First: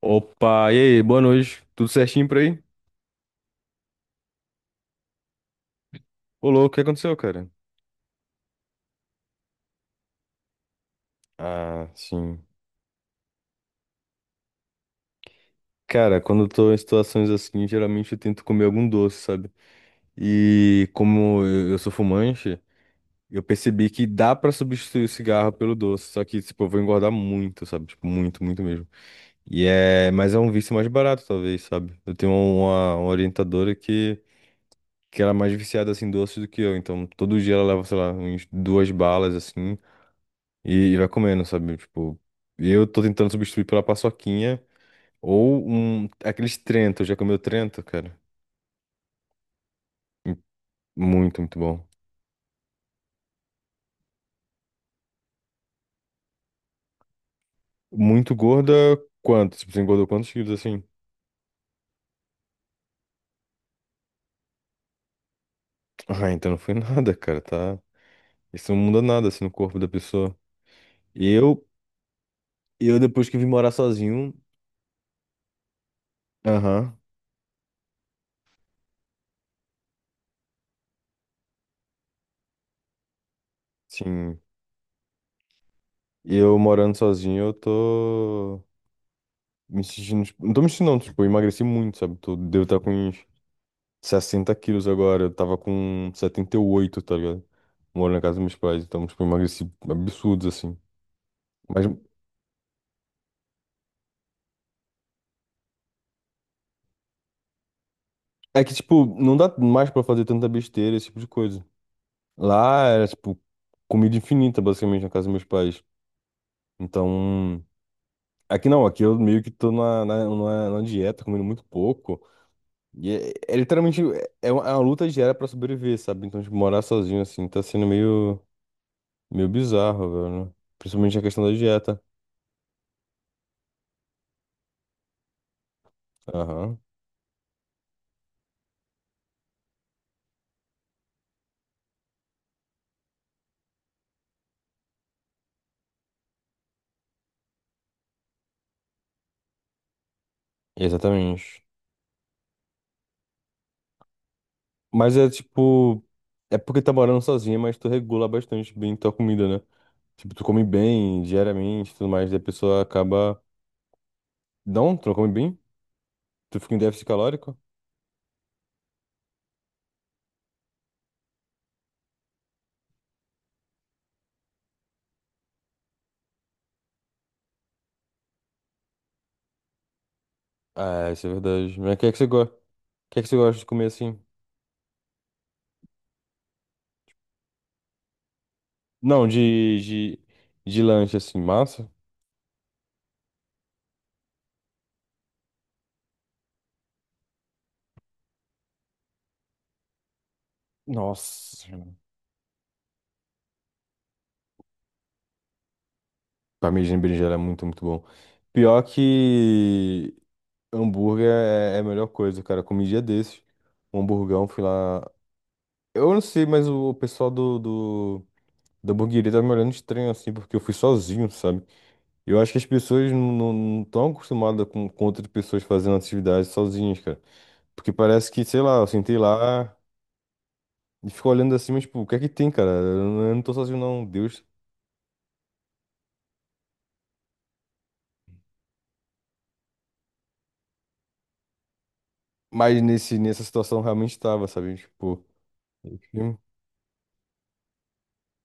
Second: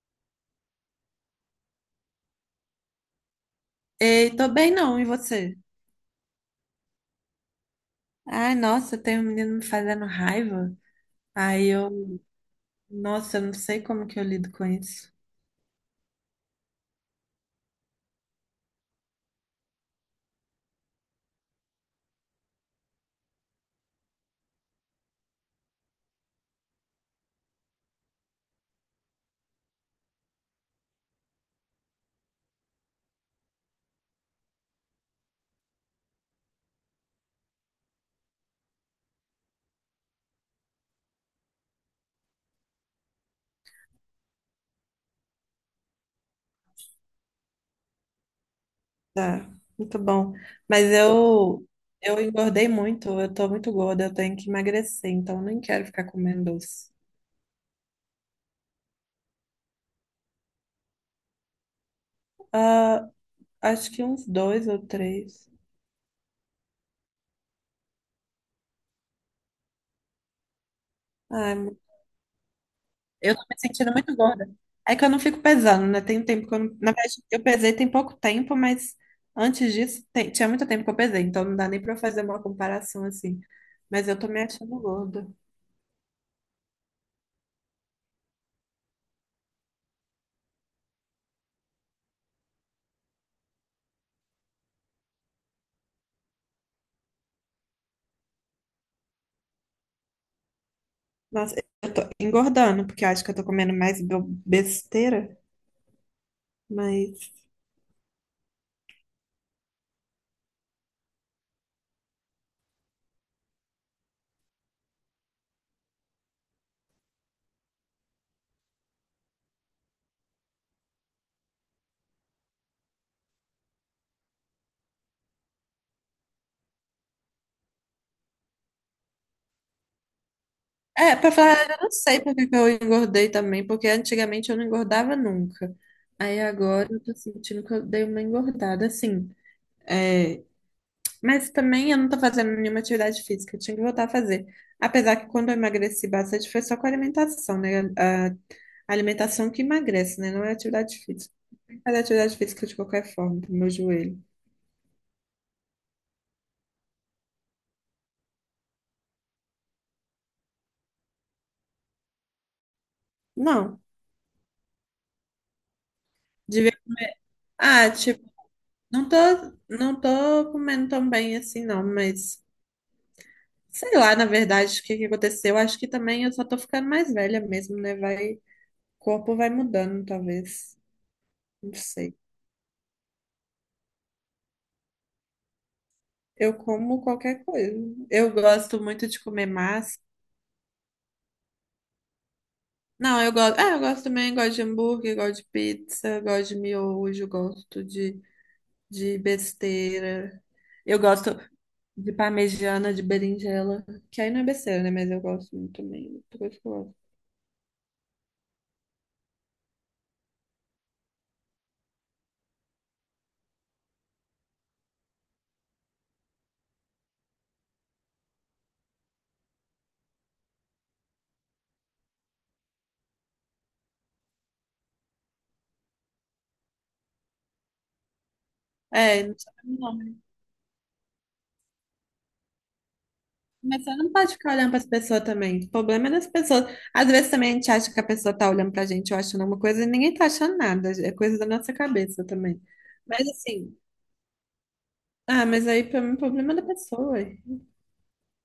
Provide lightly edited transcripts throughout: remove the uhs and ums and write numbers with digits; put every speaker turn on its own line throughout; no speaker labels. Opa, e aí, boa noite. Tudo certinho por aí?
Ei, tô bem não, e você?
Ô, louco, o que aconteceu, cara?
Ai, nossa, tem um menino me fazendo raiva. Aí
Ah,
eu,
sim.
nossa, eu não sei como que eu lido com isso.
Cara, quando eu tô em situações assim, geralmente eu tento comer algum doce, sabe? E como eu sou fumante, eu percebi que dá pra substituir o cigarro pelo doce, só que, tipo, eu vou engordar muito, sabe? Tipo, muito, muito mesmo. Mas é um vício mais barato, talvez, sabe? Eu tenho uma orientadora que ela é mais viciada, assim, em doce do que eu. Então, todo dia ela leva, sei lá, uns duas balas, assim... E vai comendo, sabe? Tipo, e eu tô tentando substituir pela paçoquinha ou aqueles Trento. Já comeu Trento, cara?
Tá, muito bom. Mas
Muito, muito
eu,
bom.
eu engordei muito, eu tô muito gorda, eu tenho que emagrecer, então eu nem quero ficar comendo doce.
Muito gorda, quanto? Tipo, você engordou quantos quilos assim?
Ah, acho que uns dois ou três.
Ah, então não foi nada, cara, tá? Isso não muda nada assim no corpo da pessoa. Eu,
Ai,
eu depois
eu
que
tô
vim
me
morar
sentindo muito
sozinho,
gorda. É que eu não fico pesando, né? Tem um tempo que eu não... Na
aham,
verdade, eu pesei tem pouco tempo, mas antes disso, tinha muito tempo que eu pesei, então não dá nem pra eu fazer uma comparação assim. Mas eu tô
sim.
me achando gorda.
Eu morando sozinho, eu tô me sentindo, tipo, não tô me sentindo, não, tipo, eu emagreci muito, sabe? Tô, devo estar com uns 60 quilos agora, eu tava com 78, tá ligado? Moro na casa dos meus pais, então, tipo, eu emagreci absurdos, assim.
Nossa,
Mas
eu tô engordando, porque eu acho que eu tô comendo mais besteira, mas...
é que, tipo, não dá mais pra fazer tanta besteira, esse tipo de coisa. Lá era, tipo, comida infinita, basicamente, na casa dos meus pais. Então, aqui não, aqui eu meio que tô numa dieta, comendo muito pouco. E é literalmente, é uma luta diária pra sobreviver, sabe? Então, tipo, morar sozinho, assim, tá sendo meio, meio bizarro, velho, né?
É,
Principalmente a
pra
questão da
falar, a verdade, eu não
dieta.
sei por que que eu engordei também, porque antigamente eu não engordava nunca. Aí
Aham.
agora eu tô sentindo que eu dei uma engordada, assim. É, mas também eu não tô fazendo nenhuma atividade física, eu tinha que voltar a fazer. Apesar que quando eu emagreci bastante foi só com a alimentação, né? A alimentação que emagrece, né? Não é atividade física.
Exatamente.
Tem que fazer atividade física de qualquer forma, pro meu joelho.
Mas é tipo. É porque tá morando sozinha, mas tu regula bastante bem tua comida, né? Tipo, tu come bem diariamente e tudo mais, daí a pessoa acaba.
Não.
Não, tu não come bem? Tu
Devia...
fica em déficit calórico?
Ah, tipo, não tô, não tô comendo tão bem assim, não, mas sei lá, na verdade, o que que aconteceu. Acho que também eu só tô ficando mais velha mesmo, né? Vai, o corpo vai mudando, talvez.
Ah, isso é
Não
verdade. Mas o que é
sei.
que você gosta? O que é que você gosta de comer assim?
Eu como qualquer coisa. Eu gosto muito de
Não,
comer
de,
massa.
de, de lanche assim, massa?
Não, eu gosto. Ah, eu gosto também, gosto de hambúrguer, gosto de pizza, gosto de miojo, de besteira. Eu gosto
Nossa.
de parmegiana, de berinjela, que aí não é besteira, né? Mas eu gosto muito também. Outra coisa que eu gosto.
Parmegiana e berinjela é muito, muito bom. Pior que hambúrguer é a melhor coisa, cara. Eu comi um dia desses. Um hamburgão, fui lá. Eu não sei, mas o pessoal do, da hamburgueria tá me olhando estranho assim, porque eu fui sozinho, sabe? Eu acho que as pessoas não estão acostumadas com outras pessoas fazendo atividades sozinhas, cara. Porque parece que, sei lá, eu sentei
É, não sabe
lá
o nome.
e fico olhando assim, mas, tipo, o que é que tem, cara? Eu não tô sozinho,
Mas você
não,
não pode
Deus.
ficar olhando para as pessoas também. O problema é das pessoas. Às vezes também a gente acha que a pessoa tá olhando pra gente, ou achando alguma coisa, e ninguém tá achando nada. É coisa da nossa cabeça também.
Mas
Mas
nessa
assim.
situação eu realmente tava, sabe? Tipo,
Ah, mas aí pra mim, o
enfim.
problema é da pessoa. Eu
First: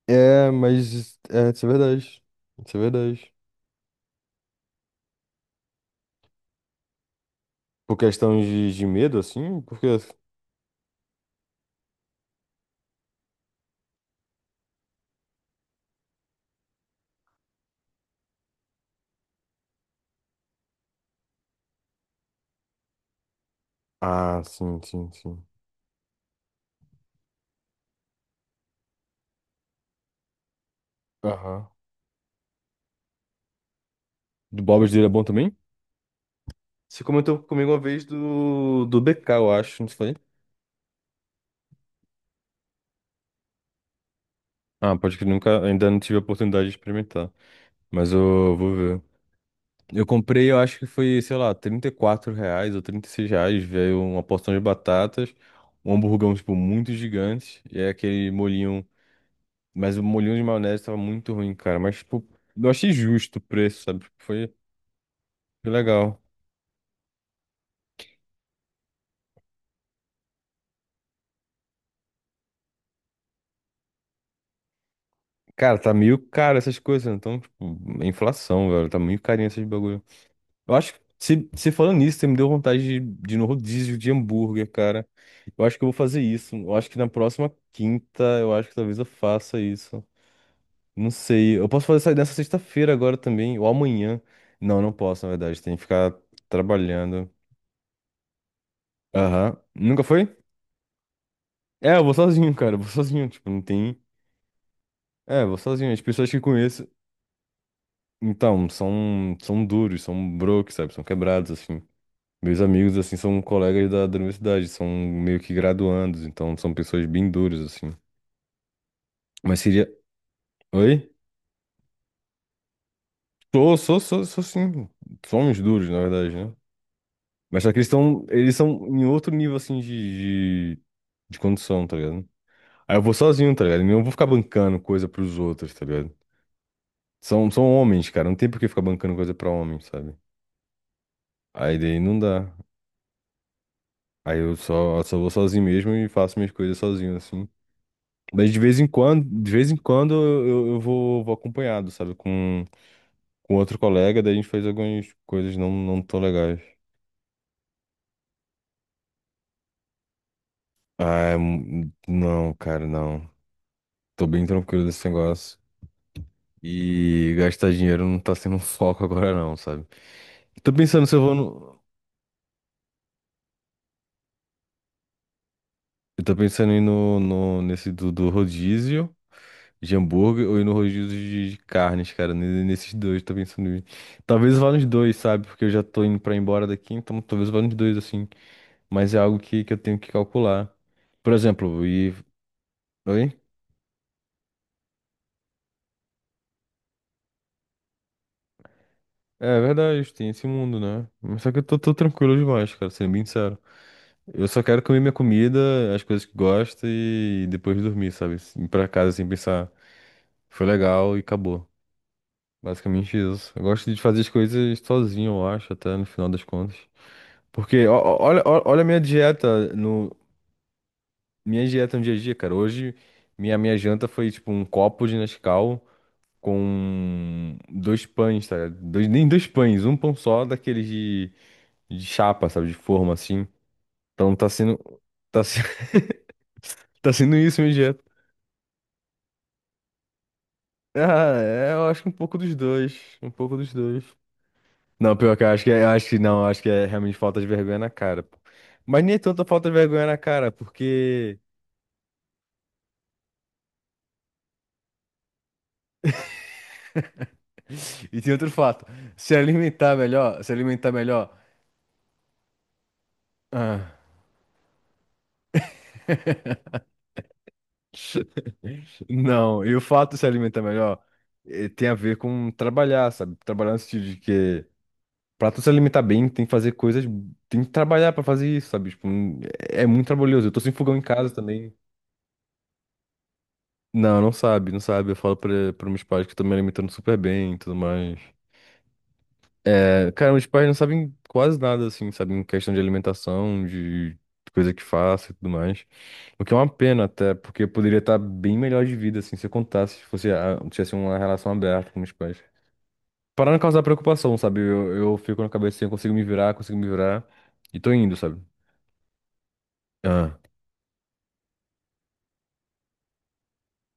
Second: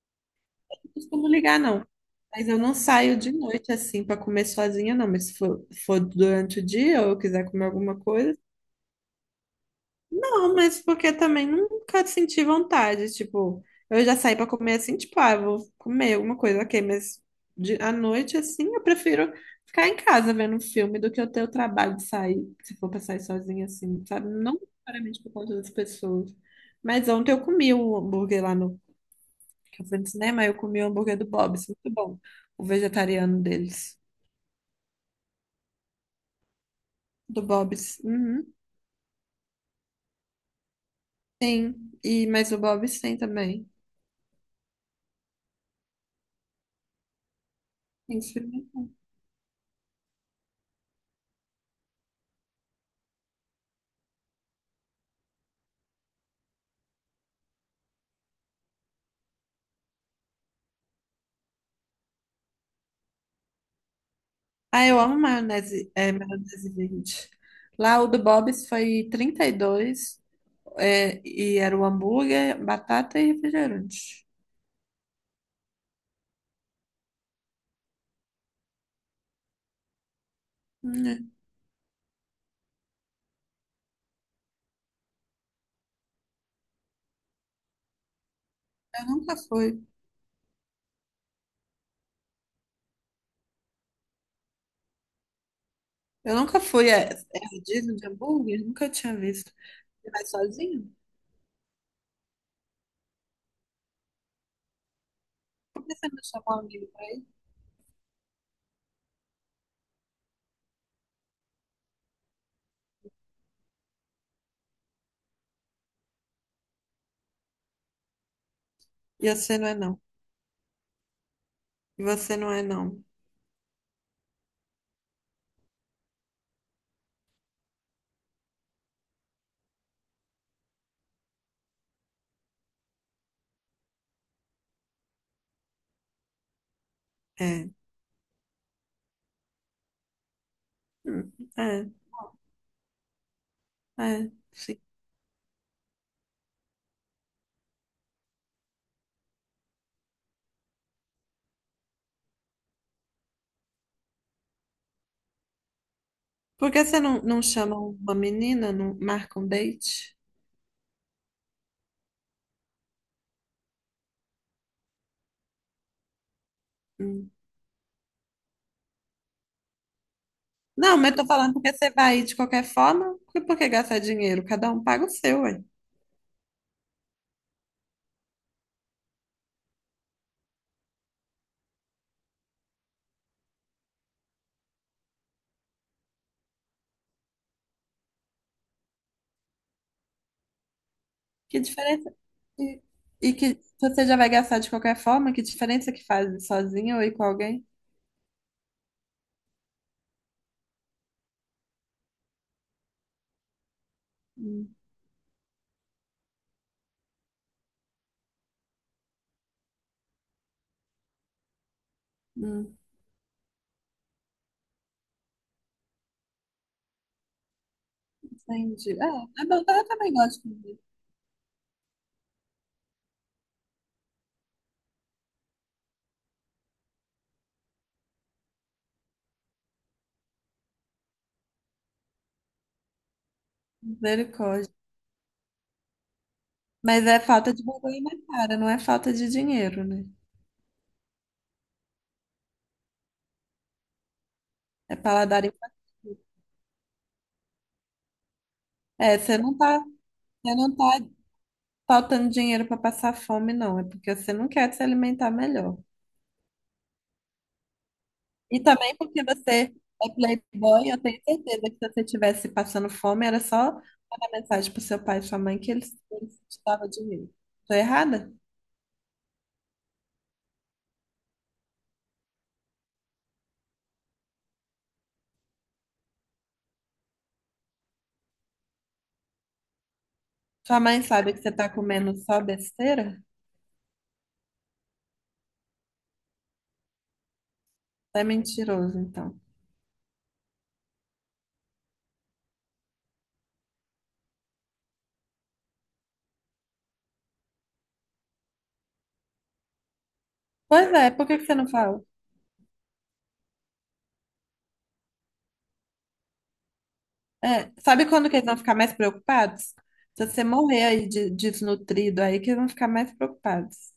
É,
não
mas
costumo
é,
ligar,
isso é
não.
verdade.
Mas eu não
Isso é
saio de
verdade.
noite assim pra comer sozinha, não. Mas se for, for durante o dia ou eu quiser comer
Por
alguma coisa.
questão de medo, assim, porque.
Não, mas porque também nunca senti vontade. Tipo, eu já saí pra comer assim, tipo, ah, eu vou comer alguma coisa, ok. Mas à noite assim, eu prefiro ficar em casa vendo um filme do que eu ter o trabalho de sair, se for pra sair sozinha assim, sabe?
Ah,
Não
sim, sim,
necessariamente por
sim.
conta das pessoas. Mas ontem eu comi o hambúrguer lá no... Eu fui no cinema, eu comi o hambúrguer do
Aham.
Bob's, muito bom. O vegetariano deles.
Do Bob dele é bom também? Você comentou
Do
comigo uma
Bob's.
vez
Uhum.
do BK, eu acho, não foi?
Sim. E, mas o Bob's tem também.
Ah, pode que nunca, ainda não tive a oportunidade de experimentar. Mas
Tem que
eu vou
experimentar.
ver. Eu comprei, eu acho que foi, sei lá, R$ 34 ou R$ 36. Veio uma porção de batatas, um hamburgão, tipo, muito gigante. E é aquele molhinho. Mas o molhinho de maionese tava muito ruim, cara. Mas, tipo, eu achei justo o preço, sabe? Tipo, Foi,
Ah, eu amo
foi
maionese, é,
legal.
maionese verde. Lá o do Bob's foi 32 reais, é, e era o hambúrguer, batata e refrigerante.
Cara, tá meio caro essas coisas, né? Então, tipo, é inflação, velho. Tá meio carinho esses bagulho. Eu acho que,
Hum,
se falando nisso, você me deu vontade de ir no rodízio de hambúrguer, cara. Eu acho que eu vou fazer isso. Eu acho que na próxima quinta, eu acho que talvez eu
Eu nunca
faça
fui.
isso. Não sei. Eu posso fazer isso nessa sexta-feira agora também, ou amanhã. Não, não posso, na verdade. Tem que ficar
Eu nunca fui. É,
trabalhando.
é rodízio de hambúrguer? Nunca tinha visto.
Aham. Nunca
Você vai
foi?
sozinho?
É, eu vou sozinho, cara. Eu vou sozinho. Tipo, não tem. É, eu vou
Por
sozinho.
que
As
você não
pessoas que eu
chamou um amigo
conheço,
pra ir?
então, são duros, são broke, sabe? São quebrados, assim. Meus amigos, assim, são colegas da universidade, são meio que graduandos, então são pessoas bem duras, assim.
E você
Mas
não é
seria.
não.
Oi?
E você não é não.
Sou sim. Somos duros, na verdade, né? Mas só que eles estão. Eles são em outro nível, assim, de condição, tá ligado? Aí eu vou sozinho, tá ligado? Eu não vou ficar bancando coisa pros outros, tá ligado? São
É.
homens, cara, não tem por que ficar bancando coisa pra homem, sabe? Aí
É,
daí não dá.
é,
Aí eu
sim.
só vou sozinho mesmo e faço minhas coisas sozinho, assim. Mas de vez em quando eu vou acompanhado, sabe? Com outro colega, daí a gente faz algumas coisas não, não tão legais.
Por que você não, não chama uma menina, não marca um date?
Ah, não, cara, não. Tô bem tranquilo desse negócio.
Hum.
E gastar dinheiro não tá sendo um foco agora, não, sabe? Tô
Não,
pensando
mas
se
eu
eu
tô
vou
falando porque
no.
você vai ir de qualquer forma, por que gastar dinheiro? Cada um paga o seu, ué.
Eu tô pensando em ir no, no, nesse do rodízio de hambúrguer ou ir no rodízio de carnes, cara. Nesses dois, tô pensando em ir. Talvez eu vá nos dois, sabe? Porque eu já tô indo pra ir embora daqui, então talvez eu vá nos dois, assim. Mas é algo que eu tenho que calcular. Por
Que
exemplo, e.
diferença? E,
Oi?
e que se você já vai gastar de qualquer forma, que diferença que faz ir sozinha ou ir com alguém?
É verdade, tem esse mundo, né? Mas só que eu tô tranquilo demais, cara, sendo bem sincero. Eu só
Hum,
quero comer minha comida, as coisas que gosto e depois dormir, sabe? Ir pra casa sem pensar, foi legal e acabou.
hum,
Basicamente isso. Eu gosto de fazer as coisas sozinho, eu acho, até no final das contas. Porque olha a
entendi. É, é bom, eu também gosto de ver.
minha dieta no dia a dia, cara. Hoje minha janta foi tipo um copo de Nescau com dois pães, tá ligado? Dois, nem dois pães, um pão só daqueles de chapa, sabe? De forma, assim. Então tá
Misericórdia.
sendo, tá, se-
Mas
tá
é
sendo
falta
isso
de
minha
vergonha
dieta.
na cara, não é falta de dinheiro, né?
Ah, é, eu acho que um pouco dos dois, um pouco dos dois.
É
Não, pior que
paladar
eu acho que, é- eu acho
infantil.
que não, eu acho que é realmente falta de vergonha na cara, pô. Mas nem
É,
é
você
tanta
não
falta de
tá,
vergonha na cara,
você não tá
porque...
faltando dinheiro para passar fome, não. É porque você não quer se alimentar melhor.
E tem outro
E
fato,
também porque
se
você
alimentar
é
melhor, se
playboy,
alimentar
eu tenho
melhor...
certeza que se você estivesse passando fome, era só
ah.
mandar mensagem pro seu pai e sua mãe que eles te davam dinheiro. Tô errada?
Não, e o fato de se alimentar melhor, tem a ver com trabalhar, sabe? Trabalhar no sentido de que pra tu se alimentar bem, tem que fazer coisas, tem que trabalhar pra fazer isso, sabe? Tipo, é muito trabalhoso. Eu tô sem
Sua
fogão
mãe
em
sabe
casa
que você tá
também.
comendo só besteira?
Não, não sabe, não sabe. Eu falo pra meus pais que eu tô me alimentando super bem e tudo mais.
Você é mentiroso, então.
É, cara, meus pais não sabem quase nada, assim, sabem questão de alimentação, de coisa que faço e tudo mais. O que é uma pena até, porque eu poderia estar bem melhor de vida, assim, se eu contasse, se fosse,
Pois
tivesse
é,
uma
por que que
relação
você não
aberta com
fala?
meus pais. Para não causar preocupação, sabe? Eu fico na cabeça assim, eu consigo me virar,
É,
e tô
sabe
indo,
quando que
sabe?
eles vão ficar mais preocupados? Se
Ah,
você morrer aí desnutrido aí, que eles vão ficar mais preocupados.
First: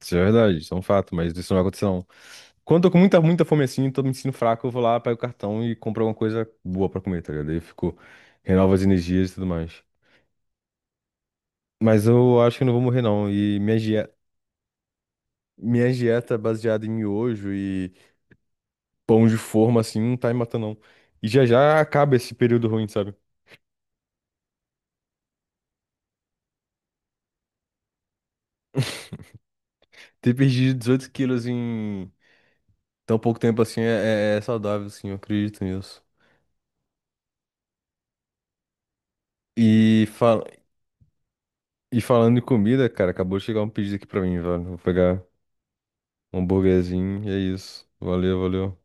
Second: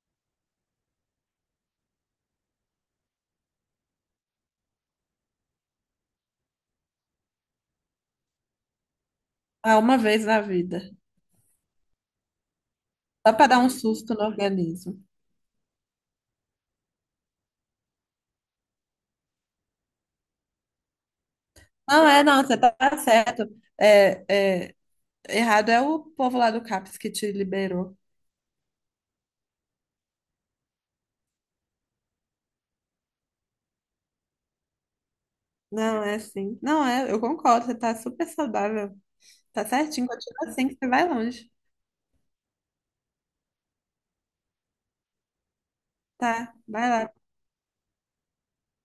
isso é verdade, isso é um fato, mas isso não vai acontecer, não. Quando eu tô com muita, muita fome assim, tô me sentindo fraco, eu vou lá, pego o cartão e compro alguma coisa boa pra comer, tá ligado? Aí eu fico, renovo as energias e tudo
Ah,
mais.
uma vez na vida.
Mas eu acho que eu não vou morrer, não.
Só para
E
dar um
minha
susto
dieta,
no organismo.
minha dieta é baseada em miojo e pão de forma, assim, não tá me matando, não. E já já
Não,
acaba
é,
esse
não, você
período
tá
ruim, sabe?
certo. É, é, errado é o povo lá do CAPS que te liberou.
Ter perdido 18 quilos em tão pouco tempo assim é saudável, assim, eu acredito
Não,
nisso.
é assim. Não, é, eu concordo, você tá super saudável. Tá
E,
certinho,
fal...
continua assim que você vai longe.
e falando em comida, cara, acabou de chegar um pedido aqui pra mim, velho. Vou pegar um
Tá, vai lá.
hambúrguerzinho e é isso. Valeu, valeu.